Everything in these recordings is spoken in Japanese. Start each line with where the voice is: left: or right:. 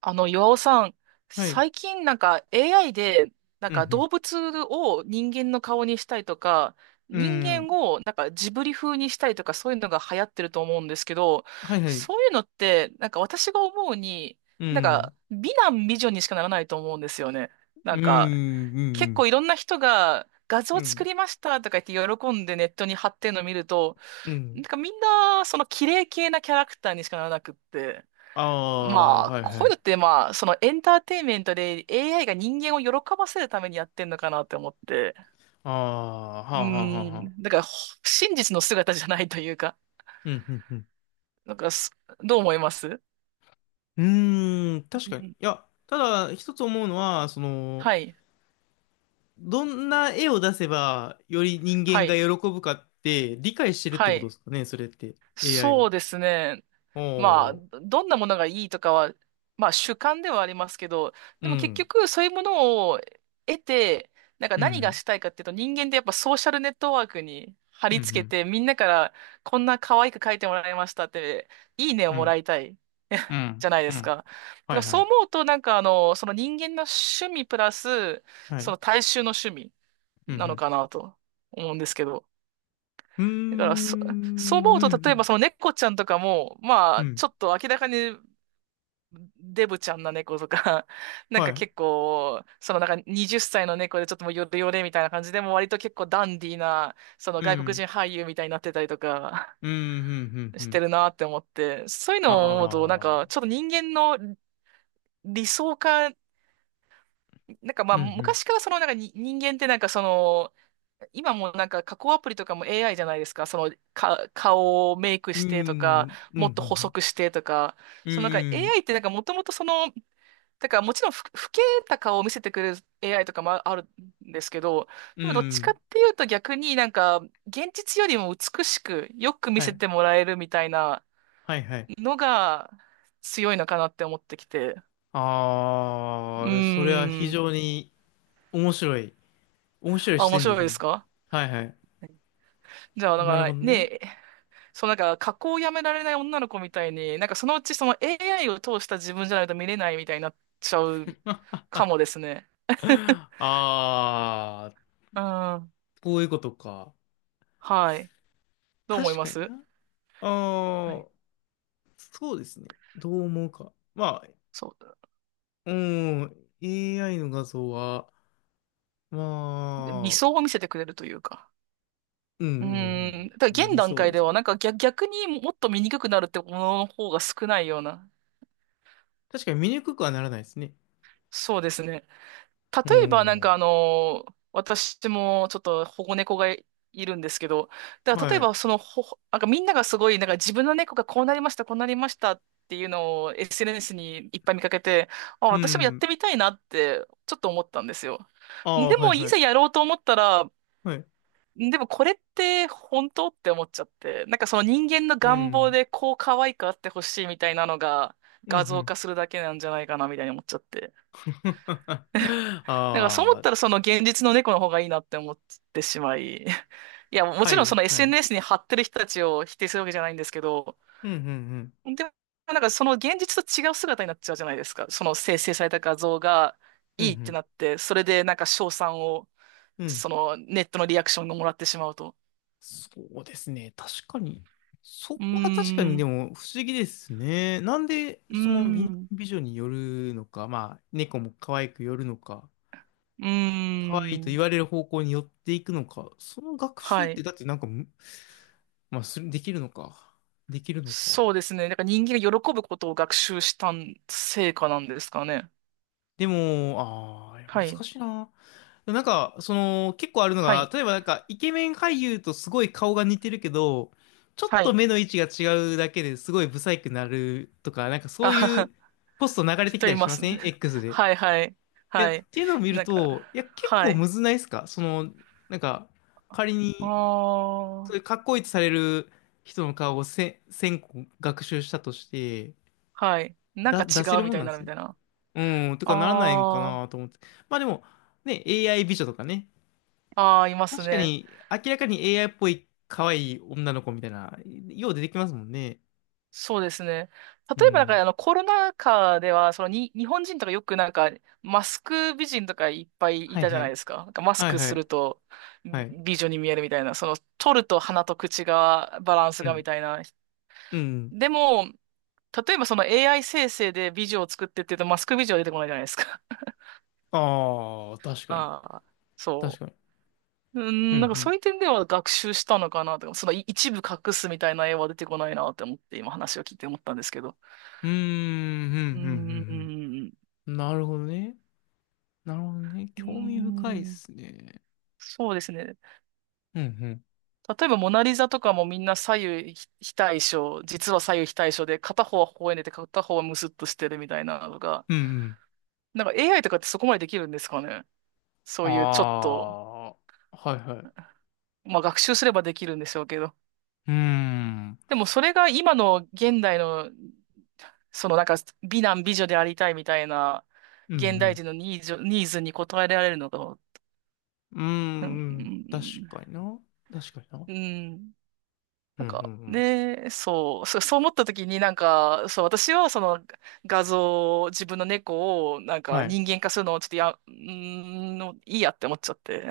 right: 岩尾さん、
left: はい。
right: 最近AI で、
left: うん、
right: 動物を人間の顔にしたりとか、
left: うん。
right: 人
left: う
right: 間
left: ん。
right: をジブリ風にしたりとか、そういうのが流行ってると思うんですけど、
left: はいはい。
right: そういうのって、私が思うに、
left: うん。
right: 美男美女にしかならないと思うんですよね。な
left: う
right: ん
left: ん、う
right: か、
left: ん、う
right: 結
left: ん。
right: 構いろんな人が画
left: う
right: 像作
left: ん、
right: りましたとか言って喜んでネットに貼ってるのを見ると、
left: うん。
right: みんなその綺麗系なキャラクターにしかならなくって。
left: ああ、
right: まあ、
left: はいは
right: こういう
left: い。
right: のって、まあ、そのエンターテインメントで AI が人間を喜ばせるためにやってんのかなって思って。
left: ああ、はあ、はあ、はあ。はあ、
right: だからほ真実の姿じゃないというか、
left: うん、うん、うん。
right: なんかす、どう思います？
left: うーん、確
right: う
left: かに。い
right: ん
left: や、ただ、一つ思うのは、その、
right: はい、
left: どんな絵を出せば、より人
right: は
left: 間が
right: い、
left: 喜ぶかって、理解してるって
right: は
left: ことで
right: い。
left: すかね、それって。AI
right: そ
left: が。
right: うですね。まあ、
left: おー、
right: どんなものがいいとかは、まあ主観ではありますけど、
left: う
right: でも結
left: ん、
right: 局そういうものを得て、
left: う
right: 何が
left: ん、
right: したいかっていうと、人間ってやっぱソーシャルネットワークに貼
left: うん、
right: り
left: う
right: 付け
left: ん、
right: て、みんなからこんな可愛く書いてもらいましたって、いいねを
left: う
right: も
left: ん、
right: らいたい。
left: う
right: じ
left: ん、
right: ゃないで
left: う
right: す
left: ん。
right: か。だか
left: は
right: ら
left: いは
right: そう
left: い。
right: 思うと、その人間の趣味プラス、
left: はい。う
right: その
left: ん、
right: 大衆の趣味
left: う
right: なの
left: ん、
right: かなと思うんですけど。
left: うーん、
right: だからそ、そう思う
left: う
right: と、例えば
left: ん、
right: その猫ちゃんとかも、ま
left: うん、
right: あ、
left: うん。
right: ちょっと明らかにデブちゃんな猫とか、
left: はい。
right: 結構、20歳の猫でちょっともうヨレヨレみたいな感じで、もう割と結構ダンディーな、その
left: う
right: 外国
left: ん、
right: 人俳優みたいになってたりとか、
left: うん、うん、うん、う
right: して
left: ん。
right: るなって思って、そういうのを思うと、
left: ああ、
right: ちょっと人間の理想化、
left: うん、うん、
right: 昔からそのなんかに人間って今も加工アプリとかも AI じゃないですか。顔をメイク
left: う
right: してとか、
left: ん、うん、う
right: もっと細
left: ん、
right: くしてとか。
left: う
right: そのなんか
left: ん、
right: AI ってなんかもともとそのだからもちろんふ、老けた顔を見せてくれる AI とかあるんですけど、
left: う
right: でもどっちか
left: ん。
right: っていうと、逆に現実よりも美しくよく見
left: は
right: せ
left: い、
right: てもらえるみたいな
left: はい、はい。
right: のが強いのかなって思ってきて。う
left: ああ、それは非
right: ーん。
left: 常に面白い。面白い
right: あ、
left: 視
right: 面
left: 点
right: 白
left: で
right: い
left: す
right: で
left: ね。
right: すか？
left: はい、はい。
right: じゃあ、
left: なるほ
right: か
left: どね。
right: ね、そう、加工をやめられない女の子みたいに、そのうちその AI を通した自分じゃないと見れないみたいになっちゃうかもですね。
left: あ あ、
right: うん。
left: こういうことか。
right: はい。どう思い
left: 確
right: ま
left: かに
right: す？
left: な。
right: は
left: あ
right: い。
left: あ、そうですね。どう思うか。まあ、
right: そう。
left: うん、AI の画像は、
right: で、理
left: まあ、
right: 想を見せてくれるというか。
left: うん、
right: う
left: う
right: ーん。
left: ん
right: だ
left: う
right: から
left: ん、
right: 現
left: 理
right: 段
left: 想
right: 階
left: で
right: で
left: す
right: は、
left: ね。
right: 逆にもっと見にくくなるってものの方が少ないような。
left: 確かに見にくくはならないですね。
right: そうですね。
left: う
right: 例えば、
left: ん。
right: 私もちょっと保護猫がいるんですけど、だから例
left: は
right: え
left: い。
right: ば、そのほ、みんながすごい、自分の猫がこうなりましたっていうのを SNS にいっぱい見かけて、あ、
left: う
right: 私もやっ
left: ん。
right: てみたいなって、ちょっと思ったんですよ。
left: ああ、
right: で
left: はい
right: も、い
left: は
right: ざ
left: い。
right: やろうと思ったら、
left: はい。
right: でもこれって本当？って思っちゃって、その人間の
left: う
right: 願望
left: ん。
right: でこう可愛くあってほしいみたいなのが
left: うん、う
right: 画像
left: ん。
right: 化するだけなんじゃないかなみたいに思っちゃって。
left: あ
right: だからそう思っ
left: あ、
right: たら、その現実の猫の方がいいなって思ってしまい。いや、も
left: は
right: ちろん
left: い
right: その
left: はい。
right: SNS に貼ってる人たちを否定するわけじゃないんですけど、
left: うん、うん、うん。
right: でもその現実と違う姿になっちゃうじゃないですか。その生成された画像が
left: うん、う
right: いいって
left: ん。
right: なって、それで称賛を、
left: うん、
right: そのネットのリアクションがもらってしまうと。
left: そうですね。確かに。そ
right: う
left: こは確か
right: ー
left: にで
right: ん。
left: も不思議ですね。なんで、
right: うー
left: その美男
right: ん。
left: 美女によるのか、まあ、猫も可愛くよるのか。
right: うー
left: 可愛いと言
right: ん。
left: われる方向に寄っていくのか。その学習っ
right: は
left: て、
right: い。
left: だってなんかまあ、できるのか。できるのか。
right: そうですね。人間が喜ぶことを学習した成果なんですかね。
left: でも、ああ、難
right: はい。
left: しいな。なんか、その、結構あるの
right: は
left: が、
right: い。
left: 例えばなんか、イケメン俳優とすごい顔が似てるけど、ちょっ
right: は
left: と
right: い。
left: 目の位置が違うだけですごいブサイクになるとか、なんかそ
right: あ
left: う
right: は
left: い
right: は。
left: うポスト流れてき
right: 人
left: た
right: い
left: りし
right: ま
left: ま
right: す
left: せ
right: ね。
left: ん？ X で。
right: はいはい。
left: いや、っ
right: はい。
left: ていうのを見る
right: なんか、
left: と、いや、結
right: は
left: 構む
right: い。
left: ずないですかその、なんか、仮
right: あ
left: にそういう
right: あ。
left: かっこいいとされる人の顔を1000個学習したとして、
right: はい。なん
left: だ、
right: か違
left: 出せ
right: う
left: る
right: み
left: もん
right: たい
left: な
right: に
left: ん
right: な
left: で
right: る
left: す
right: み
left: ね。
right: たいな。
left: うん、とかならないんか
right: ああ。
left: なと思って。まあでも、ね、AI 美女とかね。
right: ああ、います
left: 確か
right: ね。
left: に、明らかに AI っぽい可愛い女の子みたいな、よう出てきますもんね。
right: そうですね。
left: う
right: 例えば、
left: ん。
right: コロナ禍では、そのに、日本人とかよくマスク美人とかいっぱいい
left: はい
right: たじゃ
left: は
right: ない
left: い。
right: ですか。なんかマス
left: はい
right: ク
left: は
right: す
left: い。
right: ると
left: はい。
right: 美女に見えるみたいな、その、取ると鼻と口が、バランス
left: う
right: がみ
left: ん。
right: たいな。
left: うん。
right: でも、例えばその AI 生成で美女を作ってって言うと、マスク美女は出てこないじゃないですか。
left: ああ、確 かに。
right: ああ、
left: 確
right: そ
left: かに。
right: う。う
left: う
right: ん、そ
left: ん、
right: ういう点では学習したのかなとか、そのい一部隠すみたいな絵は出てこないなって思って、今話を聞いて思ったんですけど。
left: うん。うーん、う
right: う
left: ん、うん、うん。
right: ん。
left: うん、なるほどね。なるほどね。
right: うー
left: 興味深いっ
right: ん。
left: すね。
right: そうですね。
left: うん
right: 例えば、モナリザとかもみんな左右非対称、実は左右非対称で、片方は微笑んでて、片方はムスッとしてるみたいなのが、
left: うんうん。
right: AI とかってそこまでできるんですかね。そ
left: あ
right: ういうちょっと、
left: あ、はいはい。
right: まあ学習すればできるんでしょうけど。
left: うーん。
right: でもそれが今の現代の、そのなんか美男美女でありたいみたいな、
left: うんう
right: 現代
left: ん。
right: 人のニーズに応えられるのか、
left: うーん、
right: うん、う
left: うん。確
right: ん、
left: かにな。確かにな。
right: うん
left: うんうんうん。
right: そう、そう思った時にそう、私はその画像、自分の猫を
left: はい。
right: 人間化するのをちょっとや、うーんの、いいやって思っちゃって。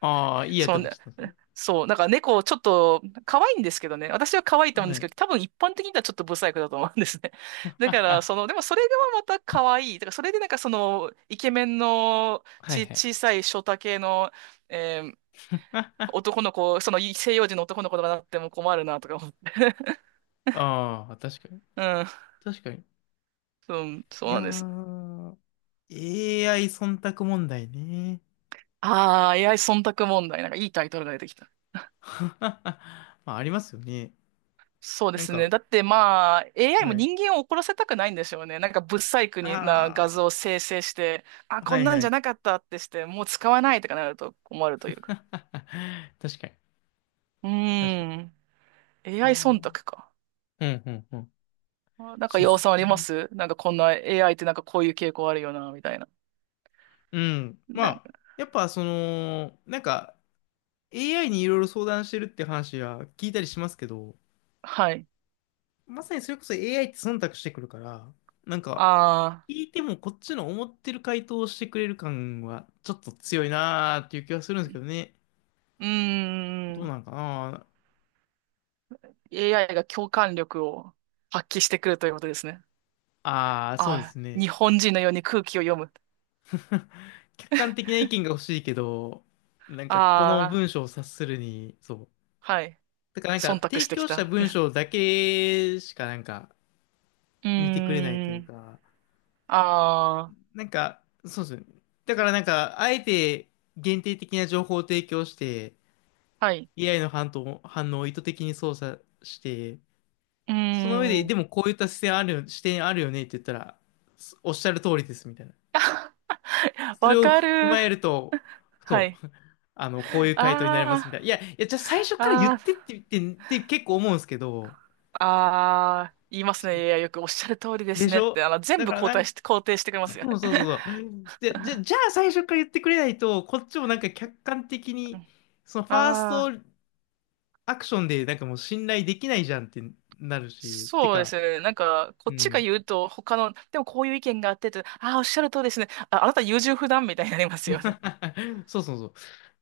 left: ああ、い いやっ
right: そ
left: て
right: の
left: 思っち
right: ね、
left: ゃったんですね。
right: そう、猫ちょっと可愛いんですけどね、私は可愛いと思うん
left: は
right: です
left: い。
right: けど、多分一般的にはちょっとブサイクだと思うんですね。だから、
left: あ、
right: その、でもそれがまた可愛い。だからそれでイケメンの
left: はい
right: ち、
left: はい。
right: 小さいショタ系の、えー男の子、その西洋人の男の子とかなっても困るなとか思って。
left: ああ、確かに。
right: うん。
left: 確かに。
right: うん、
left: い
right: そう
left: や
right: なんです。
left: ー、AI 忖度問題ね。
right: ああ、AI 忖度問題。なんかいいタイトルが出てきた。
left: まあ、ありますよね。
right: そうで
left: なん
right: すね。
left: か、
right: だってまあ、AI も
left: はい。
right: 人間を怒らせたくないんでしょうね。なんか不細工な画
left: あ
right: 像を生成して、あ、
left: あ、
right: こ
left: は
right: ん
left: い
right: なん
left: は
right: じゃ
left: い。
right: なかったってして、もう使わないとかなると困るという か。
left: 確かに。
right: うー
left: 確かに。
right: ん。
left: ああ。
right: AI
left: う
right: 忖度
left: ん
right: か。
left: うんうん。
right: あ、なんか
left: そうっ
right: 要
left: す
right: さんありま
left: ね。
right: す？なんかこんな AI ってなんかこういう傾向あるよな、みたいな。
left: うん。ま
right: なん
left: あ、
right: か、
left: やっぱその、なんか AI にいろいろ相談してるって話は聞いたりしますけど、
right: はい。
left: まさにそれこそ AI って忖度してくるから、なんか
right: ああ、
left: 聞いてもこっちの思ってる回答をしてくれる感はちょっと強いなーっていう気はするんですけどね。
right: うー
left: どうな
right: ん。
left: んかな。
right: AI が共感力を発揮してくるということですね。
left: ああー、そうで
right: あ、
left: すね。
right: 日本人のように空気を読む。
left: 客観的な意見が欲しいけど、なんかこの
right: ああ、
left: 文章を察するに、そう。
right: はい。
left: だからなんか
right: 忖度
left: 提
right: してき
left: 供した
right: た。
left: 文 章だけしかなんか
right: う
left: 見てくれないと
right: ー
left: いう
right: ん。
left: か、
right: あ
left: なんか、そうですね。だからなんか、あえて限定的な情報を提供して、
right: あ、はい。
left: AI の反応を意図的に操作して、
right: う
left: その上
right: ー
left: で、で
right: ん。
left: もこういった視点あるよ、視点あるよねって言ったら、おっしゃる通りですみたいな。それ
right: わ
left: を
right: か
left: 踏
right: る。
left: まえると、
right: は
left: そ
right: い。
left: う、あの、こういう回答になりますみたいな。いや、
right: あ
left: いや、じゃあ最初
right: あ、
left: から言ってって言って、って結構思うんですけど、
right: ああ、言います
left: そう
right: ね。いや、よくおっしゃる通りで
left: で
right: す
left: し
right: ねっ
left: ょ。
right: て、あの、全
left: だ
right: 部
left: から
right: 肯
left: な
right: 定し
left: ん
right: て、肯定してくれますよ
left: そう
right: ね。
left: そうそ うそう。で、じゃあ最初から言ってくれないと、こっちもなんか客観的
right: う
left: に、
right: ん。
left: そのファース
right: あ
left: ト
right: あ、
left: アクションでなんかもう信頼できないじゃんってなるし、て
right: そうで
left: か、
right: すね。なんか、こ
left: う
right: っちが
left: ん。
right: 言うと、でもこういう意見があってと、ああ、おっしゃる通りですね。あ、あなた優柔不断みたいになりますよね。
left: そうそうそう。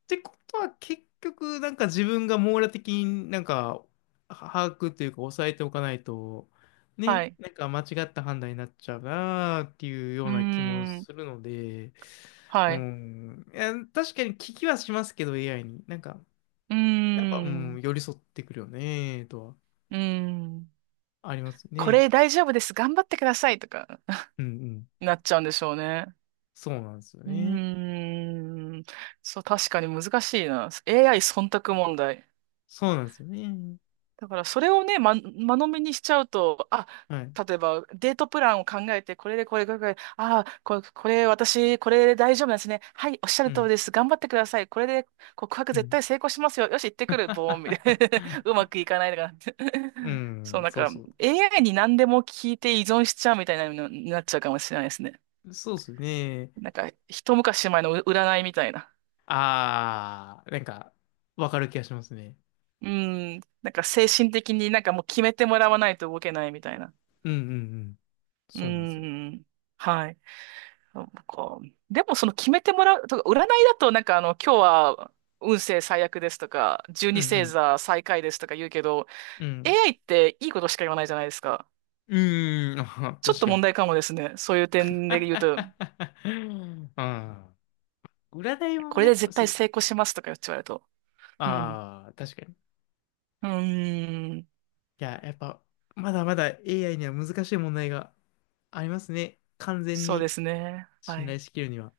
left: ってことは結局なんか自分が網羅的になんかは把握というか抑えておかないと、
right: は
left: ね、
right: い。
left: なんか間違った判断になっちゃうなーっていう
right: う
left: よう
right: ー
left: な気も
right: ん。
left: するので、う
right: はい。
left: ん。いや、確かに聞きはしますけど、AI に。なんか、
right: うー
left: やっぱ、うん、
right: ん。
left: 寄り添ってくるよね、とは、
right: うーん。
left: あります
right: こ
left: ね。
right: れ大丈夫です。頑張ってくださいとか
left: うんう ん。
right: なっちゃうんでしょうね。
left: そうなんですよ
right: う
left: ね。
right: ーん。そう、確かに難しいな。AI 忖度問題。
left: そうなんですよね。
right: だからそれをね、間延びにしちゃうと、あ、
left: はい。
right: 例えばデートプランを考えて、これでこれ、これ、これ、ああ、これ、これ私、これで大丈夫なんですね。はい、おっしゃ
left: う
right: る通り
left: ん、
right: です。頑張ってください。これで告白
left: う
right: 絶
left: ん。
right: 対成功しますよ。よし、行ってくる。ボーン、みたいな。うま くいかないとかなって。
left: う
right: そう、
left: ん、
right: なん
left: そう
right: か
left: そ
right: AI に何でも聞いて依存しちゃうみたいなのになっちゃうかもしれないですね。
left: う。そうっすね。
right: なんか、一昔前の占いみたいな。
left: あー、なんか、わかる気がしますね。
right: うん、なんか精神的にもう決めてもらわないと動けないみたいな。
left: うんうんうん。
right: う
left: そうなんですよ。
right: ん、はい。なんか、でもその決めてもらう、とか、占いだと今日は運勢最悪ですとか、十
left: う
right: 二星
left: ん
right: 座最下位ですとか言うけど、
left: うん。うん。
right: AI っていいことしか言わないじゃないですか。
left: うーん、あ、
right: ちょっ
left: 確
right: と
left: か
right: 問
left: に。
right: 題かもですね、そういう点で言うと。
left: ああ、占いも
right: これで
left: ね、
right: 絶
left: そ
right: 対
left: うっす
right: 成
left: ね。
right: 功しますとか言って言われると。うん。
left: ああ、確かに。
right: うーん。
left: いや、やっぱ、まだまだ AI には難しい問題がありますね。完全
right: そうで
left: に
right: すね。は
left: 信頼
right: い。
left: しきるには。